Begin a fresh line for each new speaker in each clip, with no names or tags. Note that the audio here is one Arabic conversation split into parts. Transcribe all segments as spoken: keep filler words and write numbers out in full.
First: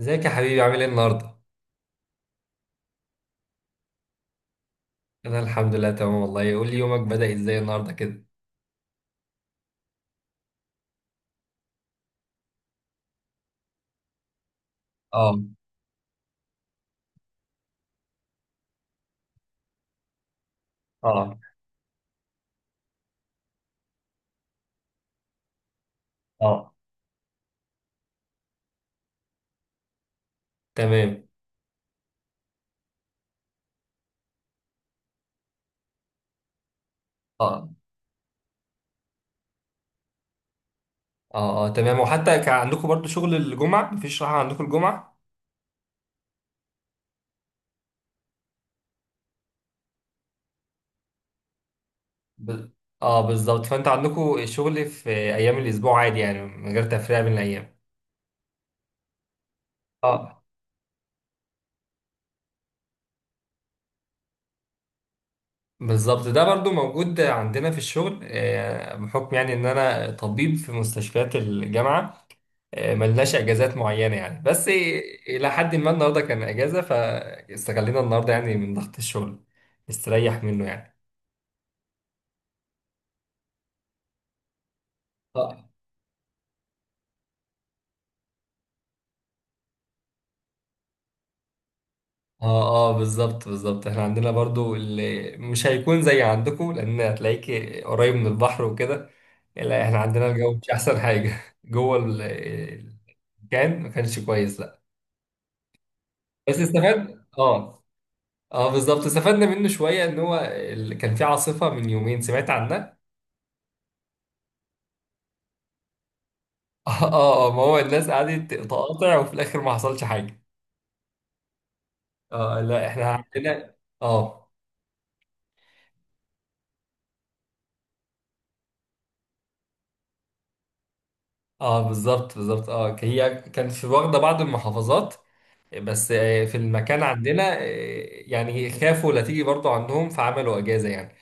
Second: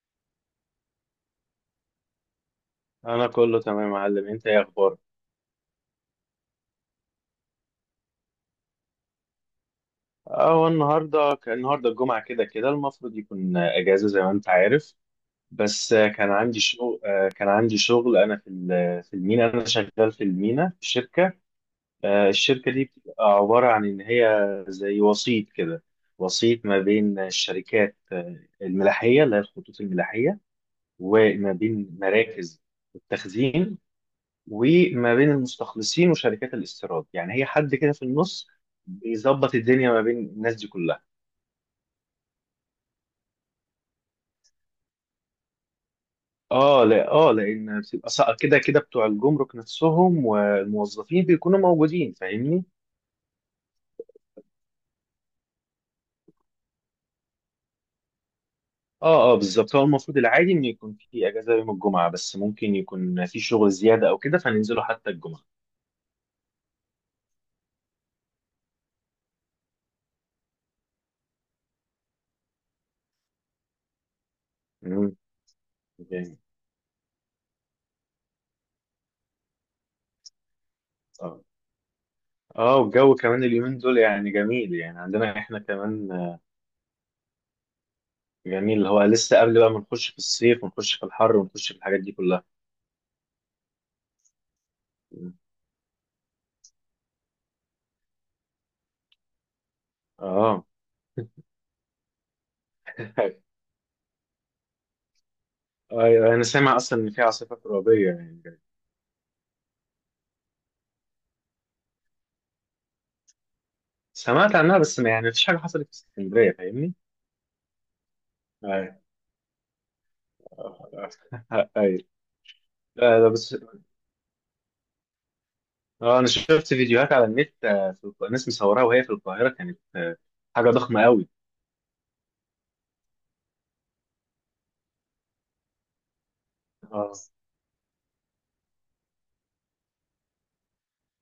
ازيك يا حبيبي، عامل ايه النهارده؟
انا كله تمام يا معلم، انت ايه اخبارك؟
انا الحمد لله تمام والله. قول لي، يومك بدأ ازاي النهارده كده؟
اه، النهارده كان النهارده الجمعه كده كده المفروض يكون اجازه زي ما انت عارف.
اه،
بس آه، كان عندي شغل. آه، كان عندي شغل انا في ال- في المينا، انا شغال في المينا في شركه.
اه،
آه، الشركه دي بتبقى عباره عن ان هي زي وسيط كده، وسيط
اه،
ما بين الشركات، آه، الملاحيه اللي هي الخطوط الملاحيه،
تمام.
وما بين مراكز التخزين، وما بين المستخلصين وشركات الاستيراد. يعني هي
اه،
حد كده في النص بيظبط الدنيا ما بين الناس دي كلها.
اه، اه، تمام. وحتى كان عندكم برضو شغل الجمعة؟ مفيش راحة عندكم الجمعة؟
اه، لا اه، لان بتبقى سا- كده كده بتوع الجمرك نفسهم والموظفين بيكونوا موجودين، فاهمني.
ب... اه، بالظبط. فانت عندكم الشغل في ايام الاسبوع عادي، يعني من غير تفرقة بين الايام.
اه اه، بالظبط. هو المفروض
اه،
العادي ان يكون في اجازه يوم الجمعه، بس ممكن يكون في شغل زياده او كده فننزله حتى الجمعه.
بالظبط، ده برضو موجود عندنا في الشغل، آه، بحكم يعني ان انا طبيب في مستشفيات الجامعة. ملناش اجازات معينه يعني، بس
امم.
الى حد ما النهارده
جامد.
كان اجازه، فاستغلينا النهارده يعني من ضغط الشغل نستريح منه يعني.
اه اه، والجو كمان اليومين دول يعني جميل، يعني عندنا احنا
اه،
كمان جميل، اللي هو لسه قبل بقى ما نخش في الصيف ونخش في الحر ونخش في الحاجات دي كلها.
اه، آه، بالظبط بالظبط، احنا عندنا برضو اللي مش هيكون زي عندكم، لان هتلاقيك قريب من البحر وكده. لا، احنا عندنا الجو
اه،
مش احسن حاجه جوه ال- كان ما كانش كويس، لا.
أيوة، انا
بس
سامع اصلا ان في
استفاد،
عاصفه
اه.
ترابيه يعني.
اه، بالظبط، استفدنا منه شويه، ان هو ال- كان في عاصفه من يومين سمعت عنها.
سمعت عنها بس ما- يعني مفيش حاجه حصلت في اسكندريه، فاهمني.
اه، اه، ما هو الناس قعدت
ايوه،
تقاطع، وفي الاخر ما حصلش حاجه.
ايوه.
اه، لا،
لا
احنا
لا، بس
عندنا. اه،
اه، انا شفت فيديوهات على النت. آه، في الق- ناس مصوراها وهي في القاهره، كانت آه، حاجه ضخمه قوي.
اه، بالظبط بالظبط، اه، هي كانت في واخده بعض المحافظات، بس آه، في المكان
اه.
عندنا، آه، يعني خافوا لا تيجي برضو عندهم، فعملوا اجازه يعني.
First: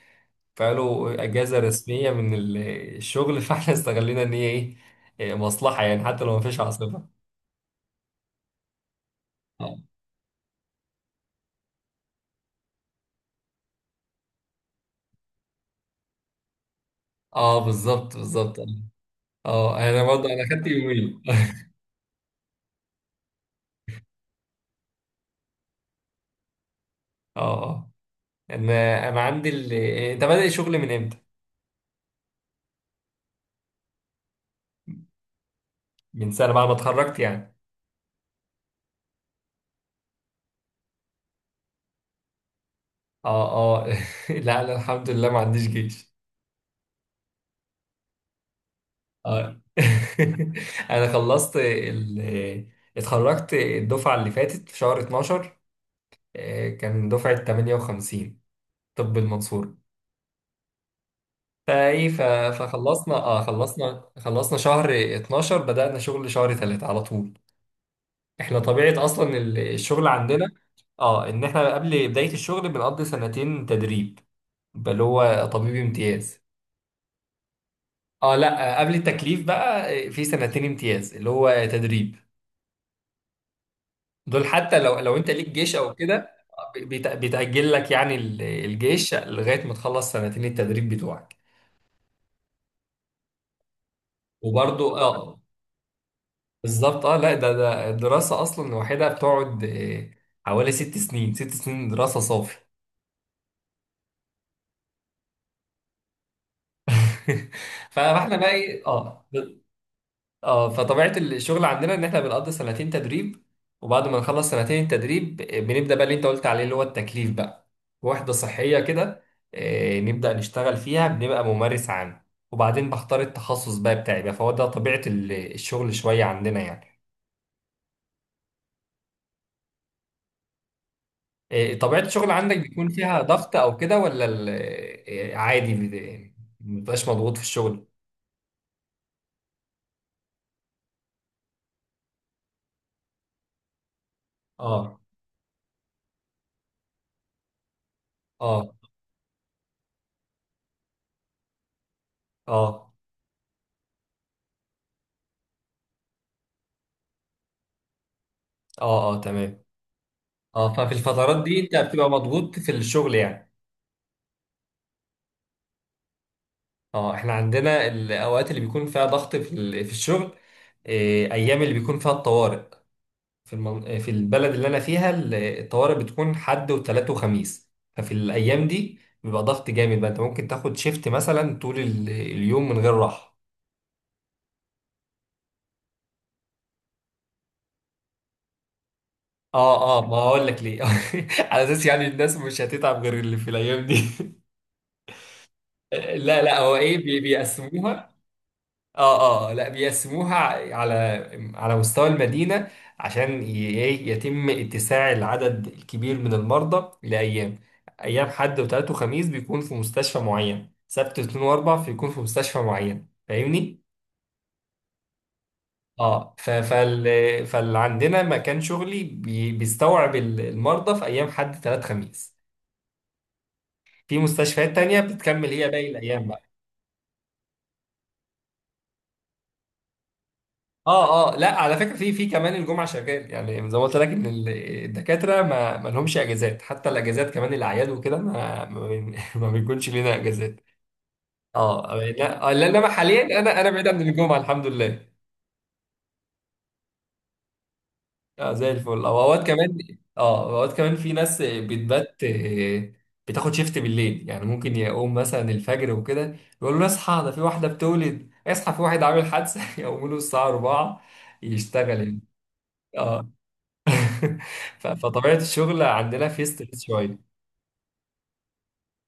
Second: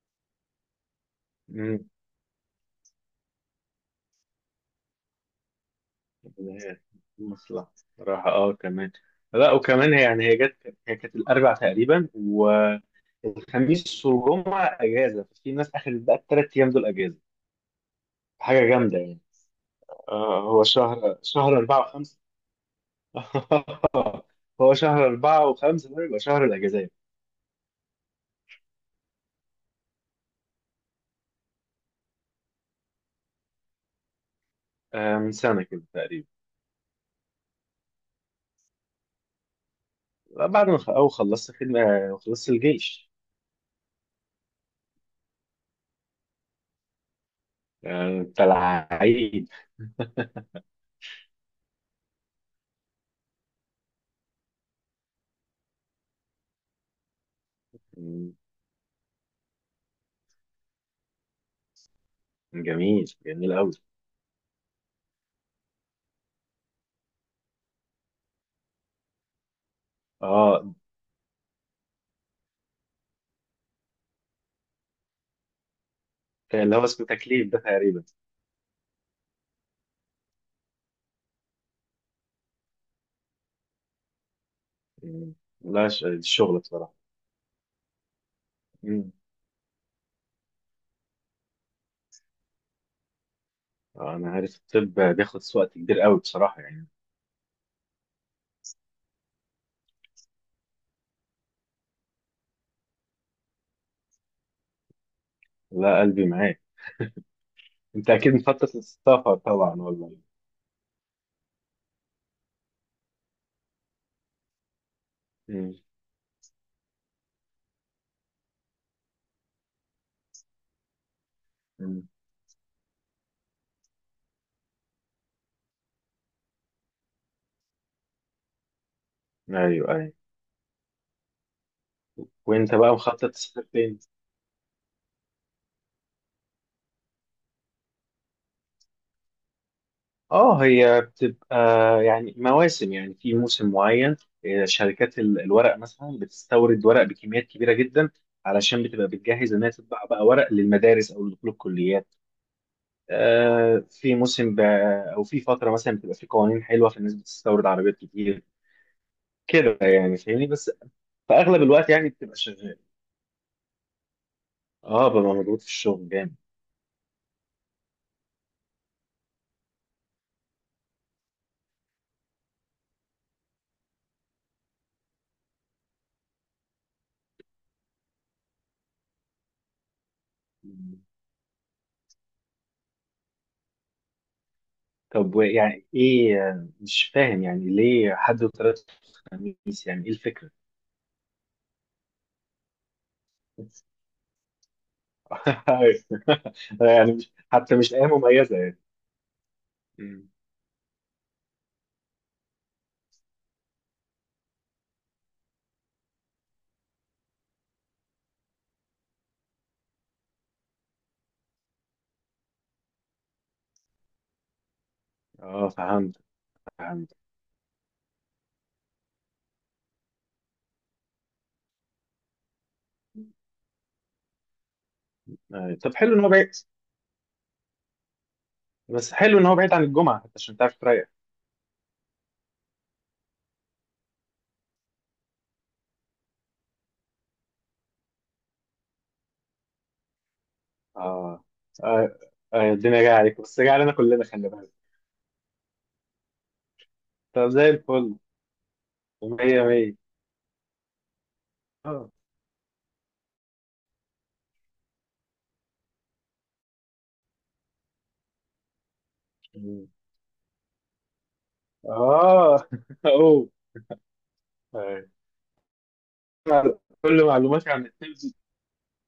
فعملوا اجازه
امم.
رسميه من ال- الشغل فاحنا استغلينا ان هي ايه، آه، مصلحه يعني، حتى لو ما فيش عاصفه.
مصلحه صراحه، اه كمان. لا
اه،
وكمان هي يعني، هي جت، هي كانت الاربع تقريبا والخميس والجمعه اجازه، ففي ناس اخذت بقى الثلاث ايام دول اجازه.
آه، بالظبط بالظبط، اه.
حاجه جامده يعني.
آه، انا برضو
آه،
انا
هو
خدت
شهر
يومين.
شهر أربعة وخمسة. هو شهر أربعة وخمسة ده يبقى شهر الأجازات.
اه، آه. انا انا عندي ال... ده بدأ شغل من امتى؟
آه، من سنة كده تقريبا.
من سنه، بعد ما اتخرجت يعني.
بعد ما خ- أو خلصت خدمة وخلصت الجيش.
اه، اه. لا لا، الحمد لله، ما عنديش جيش.
آه، بتاع العيد.
اه انا خلصت ال... اتخرجت الدفعه اللي فاتت في شهر اتناشر، آه، كان دفعه
مم.
ثمانية وخمسين. طب المنصوره؟ فايه ف...
جميل
فخلصنا، اه،
جميل أوي.
خلصنا خلصنا شهر اتناشر، بدأنا شغل شهر ثلاثة على طول. احنا طبيعه اصلا ال- الشغل عندنا،
اه،
اه، ان احنا قبل بدايه الشغل بنقضي سنتين تدريب، بل هو طبيب امتياز.
اللي هو اسمه تكليف ده تقريبا.
اه، لا، آه، قبل التكليف بقى، آه، في سنتين امتياز اللي هو تدريب. دول حتى لو لو انت
مم.
ليك جيش
لا،
او
ش-
كده،
الشغل
آه،
بصراحة.
بيت- بيتأجل لك يعني ال-
مم.
الجيش لغاية ما تخلص سنتين التدريب بتوعك.
آه، أنا عارف الطب
وبرضو اه،
بياخد وقت كبير أوي بصراحة يعني.
بالظبط، اه، لا، ده ده الدراسة اصلا لوحدها بتقعد، آه، حوالي ست سنين، ست سنين دراسة صافي.
لا، قلبي معاك. أنت أكيد
فاحنا بقى
مخطط
ايه، اه،
للسفر طبعا، والله.
اه، فطبيعة الشغل عندنا ان احنا بنقضي سنتين تدريب، وبعد ما نخلص سنتين التدريب
مم.
بنبدأ بقى اللي انت قلت عليه، اللي هو التكليف بقى. وحدة صحية كده، آه، نبدأ نشتغل فيها، بنبقى ممارس
مم.
عام، وبعدين بختار التخصص بقى بتاعي بقى. فهو ده طبيعة ال- الشغل شوية عندنا يعني.
أيوه أيوه.
آه، طبيعة الشغل عندك
وأنت
بيكون
بقى
فيها
مخطط
ضغط
تسافر
او كده،
فين؟
ولا ال- آه، عادي؟ بت- مبتبقاش مضغوط في الشغل.
اه، هي بتبقى يعني مواسم، يعني في موسم معين. آه،
اه،
شركات ال- الورق مثلا بتستورد ورق بكميات كبيره جدا،
اه،
علشان بتبقى بتجهز انها تطبع بقى ورق للمدارس او لدخول الكليات.
اه،
آه، في موسم ب- او في فتره مثلا بتبقى في قوانين حلوه فالناس بتستورد عربيات كتير
اه، اه، تمام.
كده يعني، فاهمني. بس
اه، ففي
في
الفترات دي
اغلب
انت
الوقت
بتبقى
يعني بتبقى
مضغوط في
شغال.
الشغل يعني.
اه، ببقى مضغوط في الشغل جامد.
اه، احنا عندنا الاوقات اللي بيكون فيها ضغط في ال- في الشغل، إيه، ايام اللي بيكون فيها الطوارئ. في المن... آه، في البلد اللي انا فيها ال- الطوارئ بتكون حد وثلاث وخميس. ففي الايام دي بيبقى ضغط جامد بقى، انت ممكن تاخد شيفت مثلا طول ال- اليوم من غير راحه.
طب و- يعني ايه آه، مش فاهم يعني ليه حد وثلاث خميس،
اه، اه،
يعني ايه
ما هقول
الفكره؟
لك ليه. على اساس يعني الناس مش هتتعب غير اللي في الايام دي.
أيوة.
لا لا، هو ايه،
يعني
بي-
مش حتى مش ايه
بيقسموها،
مميزه يعني.
اه، اه، لا،
مم.
بيقسموها على على مستوى المدينة، عشان ي- ايه يتم اتساع العدد الكبير من المرضى لأيام. أيام حد وتلات وخميس بيكون في مستشفى معين، سبت واثنين وأربع بيكون في مستشفى معين، فاهمني؟
اه فهمت.
اه، ف- فال
فهمت.
فاللي عندنا مكان شغلي بي- بيستوعب ال- المرضى في أيام حد تلات خميس، في مستشفيات تانية بتكمل هي
أيوة.
باقي
طب حلو ان هو
الأيام.
بعيد، بس حلو ان هو بعيد عن الجمعه حتى عشان تعرف تريح.
اه، اه، لا، على فكره، في في كمان الجمعه شغال يعني، زي ما قلت لك ان ال- الدكاتره ما ما لهمش اجازات، حتى الاجازات كمان الاعياد وكده ما ما, بين- ما بيكونش لنا اجازات.
اه.
اه، آه،
آه،
لا، آه، لا،
آه،
انما
الدنيا جايه
حاليا
عليك بس
انا انا
جايه
بعيد
علينا
عن
كلنا،
الجمعه
خلي
الحمد
بالك.
لله.
طب زي الفل.
اه، زي الفل، او اوقات
مية
كمان،
مية.
اه، اوقات كمان في ناس
اه.
بتبات، آه، بتاخد شيفت بالليل يعني، ممكن يقوم مثلا الفجر وكده يقول له اصحى، ده في واحده بتولد، اصحى في واحد عامل حادثه.
مم.
يقوموا له الساعه اربعه يشتغل.
اه،
آه،
اوه.
ف-
أيوة.
فطبيعة الشغل عندنا في ستريس
كل
شوية.
معلوماتي عن التبس.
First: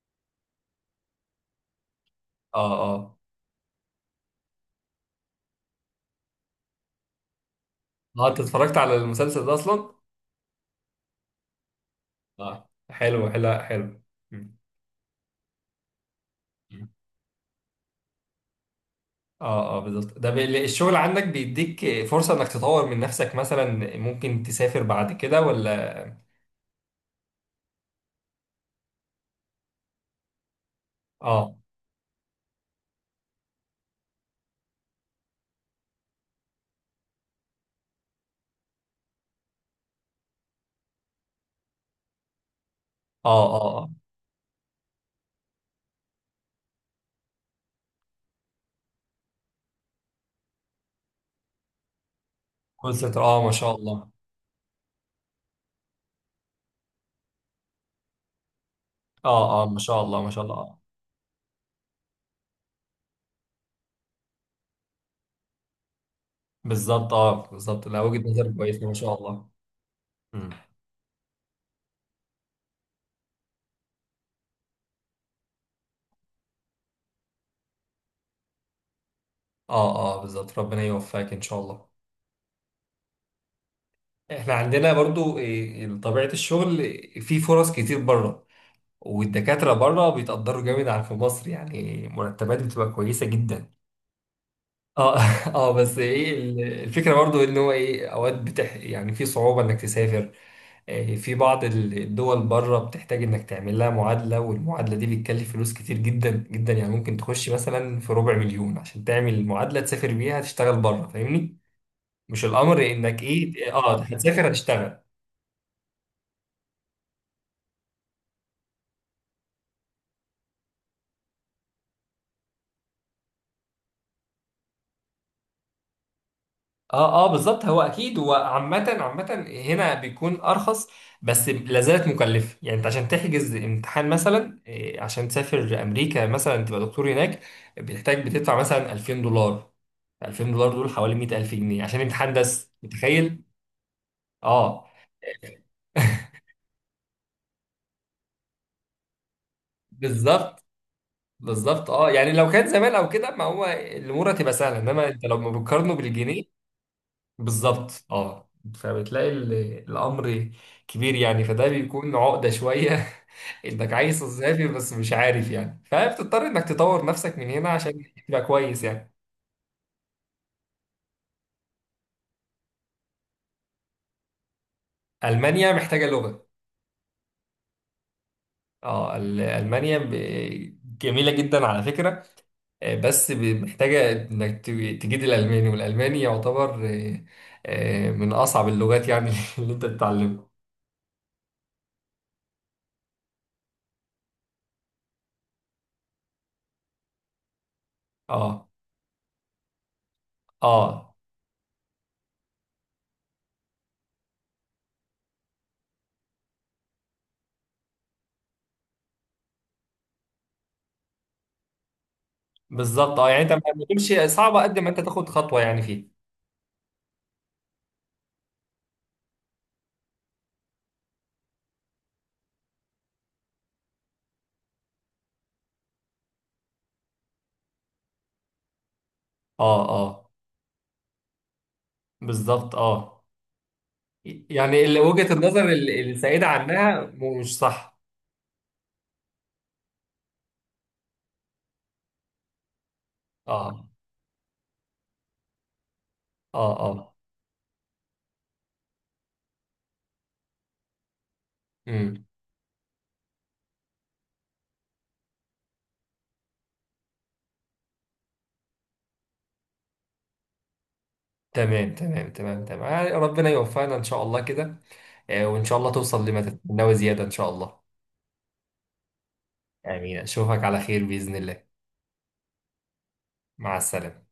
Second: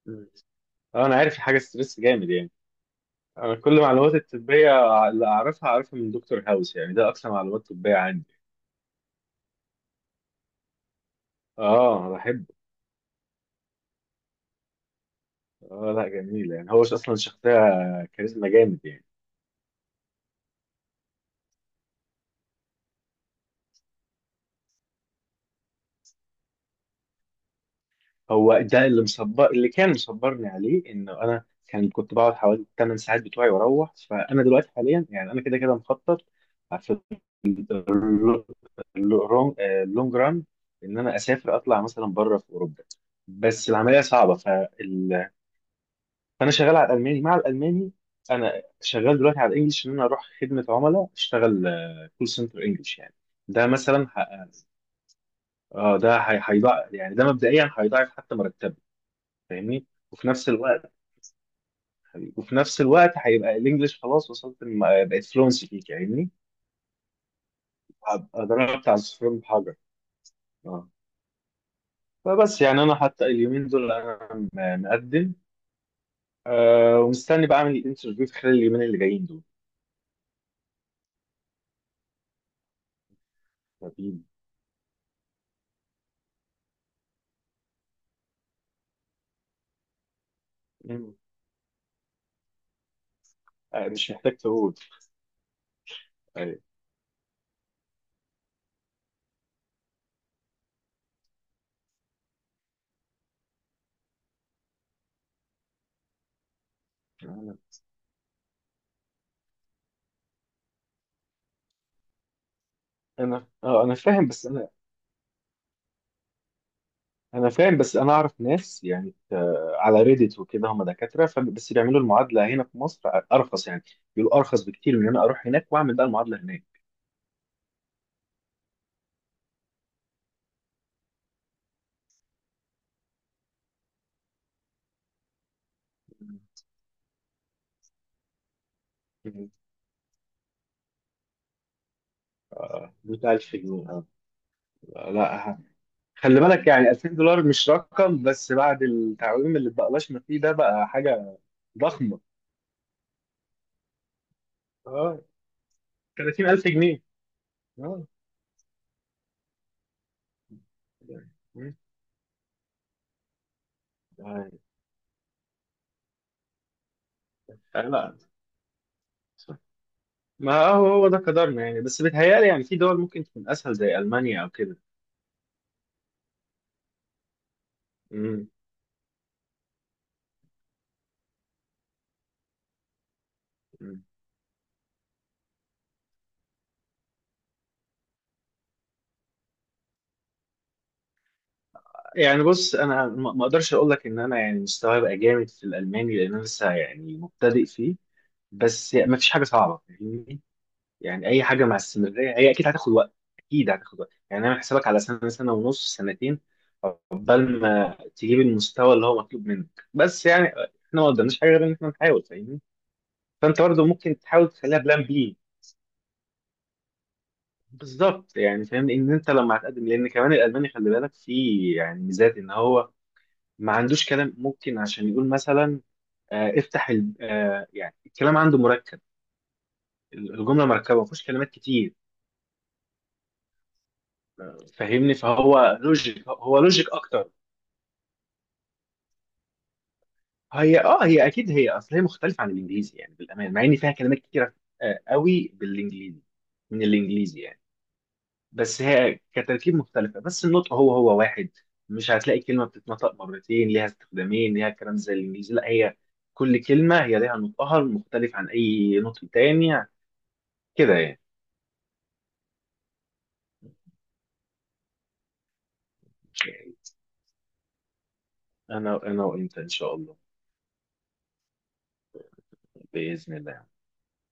مم. اه، انا عارف الحاجه ستريس جامد يعني.
اه، اه،
انا كل معلوماتي الطبيه اللي اعرفها اعرفها من دكتور هاوس يعني، ده اكثر معلومات طبيه عندي.
اه، انت اتفرجت على المسلسل ده اصلا؟
اه، بحب.
اه، حلو حلو حلو. مم.
اه لا، جميل يعني، هو اصلا شخصيه كاريزما جامد يعني.
اه، اه، بالظبط. ده بي- الشغل عندك بيديك فرصة انك تطور من نفسك، مثلا ممكن تسافر بعد كده، ولا؟
هو ده اللي مصبر، اللي كان مصبرني عليه، انه انا
اه،
كان كنت بقعد حوالي ثمان ساعات بتوعي واروح. فانا دلوقتي حاليا يعني انا كده كده مخطط في اللونج ران ان انا اسافر اطلع مثلا بره في اوروبا.
اه،
بس
اه، اه،
العمليه صعبه، فال... فانا شغال على الالماني مع الالماني. انا شغال دلوقتي على الانجليش، ان انا اروح خدمه عملاء اشتغل كول سنتر
كول
انجليش يعني.
سنتر، اه، ما
ده
شاء
مثلا
الله.
اه ده هي- هيضاعف يعني، ده مبدئيا هيضاعف حتى مرتبه،
اه، اه، ما
فاهمني.
شاء الله،
وفي
ما شاء
نفس
الله، آه.
الوقت وفي نفس الوقت هيبقى الانجليش خلاص وصلت الم- بقت فلونسي فيك، فاهمني.
بالظبط، اه، بالظبط، لا، وجهة
هبقى
نظر كويسة،
ضربت
ما
على
شاء
الصفر
الله.
بحجر.
مم.
اه. فبس يعني انا حتى اليومين دول انا م- مقدم، آه، ومستني بقى اعمل الانترفيو في خلال اليومين اللي جايين دول.
اه، اه، بالظبط، ربنا يوفقك ان شاء الله.
طيب.
احنا عندنا برضو إيه، طبيعة الشغل في فرص كتير بره، والدكاترة بره بيتقدروا جامد عن في
مم.
مصر يعني، مرتبات بتبقى كويسة جدا.
آه، مش محتاج تقول.
اه اه، بس ايه
ايوه.
ال- الفكرة برضو، ان هو ايه، اوقات بتح يعني في صعوبة انك تسافر. إيه، في بعض ال- الدول بره بتحتاج انك تعمل لها معادلة، والمعادلة دي بتكلف فلوس كتير جدا جدا، يعني ممكن تخش
انا
مثلا في ربع مليون عشان تعمل معادلة تسافر بيها تشتغل بره، فاهمني؟ مش الامر انك
انا
ايه،
اه انا
اه،
فاهم، بس
هتسافر هتشتغل.
انا فاهم بس انا اعرف ناس يعني، آه، على ريديت وكده هم دكاتره، ف- بس بيعملوا المعادله هنا في مصر ارخص يعني. بيقولوا ارخص بكتير من ان انا اروح هناك واعمل بقى المعادله هناك.
اه، اه، بالظبط، هو اكيد، هو عامة عامة هنا بيكون ارخص، بس لا زالت مكلفة. يعني انت عشان تحجز امتحان مثلا، إيه، عشان تسافر امريكا مثلا تبقى دكتور هناك، بتحتاج بتدفع مثلا 2000
مم.
دولار الفين دولار دول حوالي مية الف جنيه عشان امتحان بس،
آه،
متخيل؟
الف جنيه.
اه
آه، لا ه- خلي بالك يعني الفين دولار مش رقم، بس بعد التعويم اللي اتبقلاش ما فيه ده
بالظبط
بقى حاجه
بالظبط، اه،
ضخمه.
يعني لو كان زمان او كده ما هو الامور هتبقى سهله، انما
اه،
انت لو ما بتقارنه بالجنيه،
ثلاثين الف جنيه.
بالظبط،
اه
اه، فبتلاقي ال- الامر كبير
يعني.
يعني، فده
مم.
بيكون عقده شويه. انك عايز
آه.
تسافر بس مش عارف يعني، فبتضطر انك تطور نفسك من هنا
آه،
عشان
لا،
تبقى كويس يعني.
ما هو هو ده قدرنا يعني، بس بيتهيألي يعني في دول ممكن تكون اسهل زي المانيا او كده.
المانيا محتاجه لغه.
مم.
اه، ال- المانيا ب- جميله جدا على فكره، آه، بس ب- محتاجه انك ت- تجيد الالماني، والالماني يعتبر، آه، آه، من اصعب اللغات يعني اللي انت تتعلمها.
يعني بص، انا ما ما اقدرش اقول لك ان انا يعني مستواي بقى جامد في الالماني، لان انا لسه يعني مبتدئ فيه.
اه،
بس يعني ما فيش حاجه صعبه، فاهمني.
اه،
يعني اي حاجه مع استمراريه هي اكيد هتاخد وقت. اكيد هتاخد وقت يعني، انا حسابك على سنه سنه ونص سنتين عقبال ما تجيب المستوى اللي هو مطلوب منك، بس يعني احنا ما قدامناش حاجه غير ان احنا نحاول، فاهمني.
بالظبط، اه، يعني انت ما
فانت
ما
برضه ممكن
تمشي
تحاول
صعبه
تخليها
قد ما انت
بلان
تاخد
بي.
خطوه يعني فيها.
بالظبط يعني، فاهم ان انت لما هتقدم، لان كمان الالماني خلي بالك فيه يعني ميزات ان هو ما عندوش كلام ممكن عشان يقول مثلا، آه، افتح ال... آه، يعني الكلام عنده مركب،
اه، اه،
الجمله مركبه ما فيهوش كلمات كتير.
بالظبط، اه،
آه،
يعني اللي
فاهمني،
وجهة النظر
فهو
ال-
لوجيك،
السائدة
هو لوجيك
عنها
اكتر.
م- مش صح.
هي اه هي اكيد، هي اصل هي مختلفه عن الانجليزي يعني بالامان، مع ان
اه،
فيها كلمات كتيره آه، قوي بالانجليزي،
اه،
من
اه،
الانجليزي يعني. بس هي كتركيب مختلفه، بس النطق هو هو واحد. مش
امم،
هتلاقي كلمه بتتنطق مرتين ليها استخدامين ليها كلام زي الانجليزي، لا هي كل كلمه هي ليها نطقها المختلف عن اي نطق تاني كده يعني.
تمام تمام تمام تمام، آه، ربنا يوفقنا ان شاء الله كده، آه، وان شاء الله توصل لما تتمناه زيادة ان شاء الله.
انا انا وانت ان شاء الله.
امين، اشوفك على خير بإذن الله.
باذن الله
مع السلامة.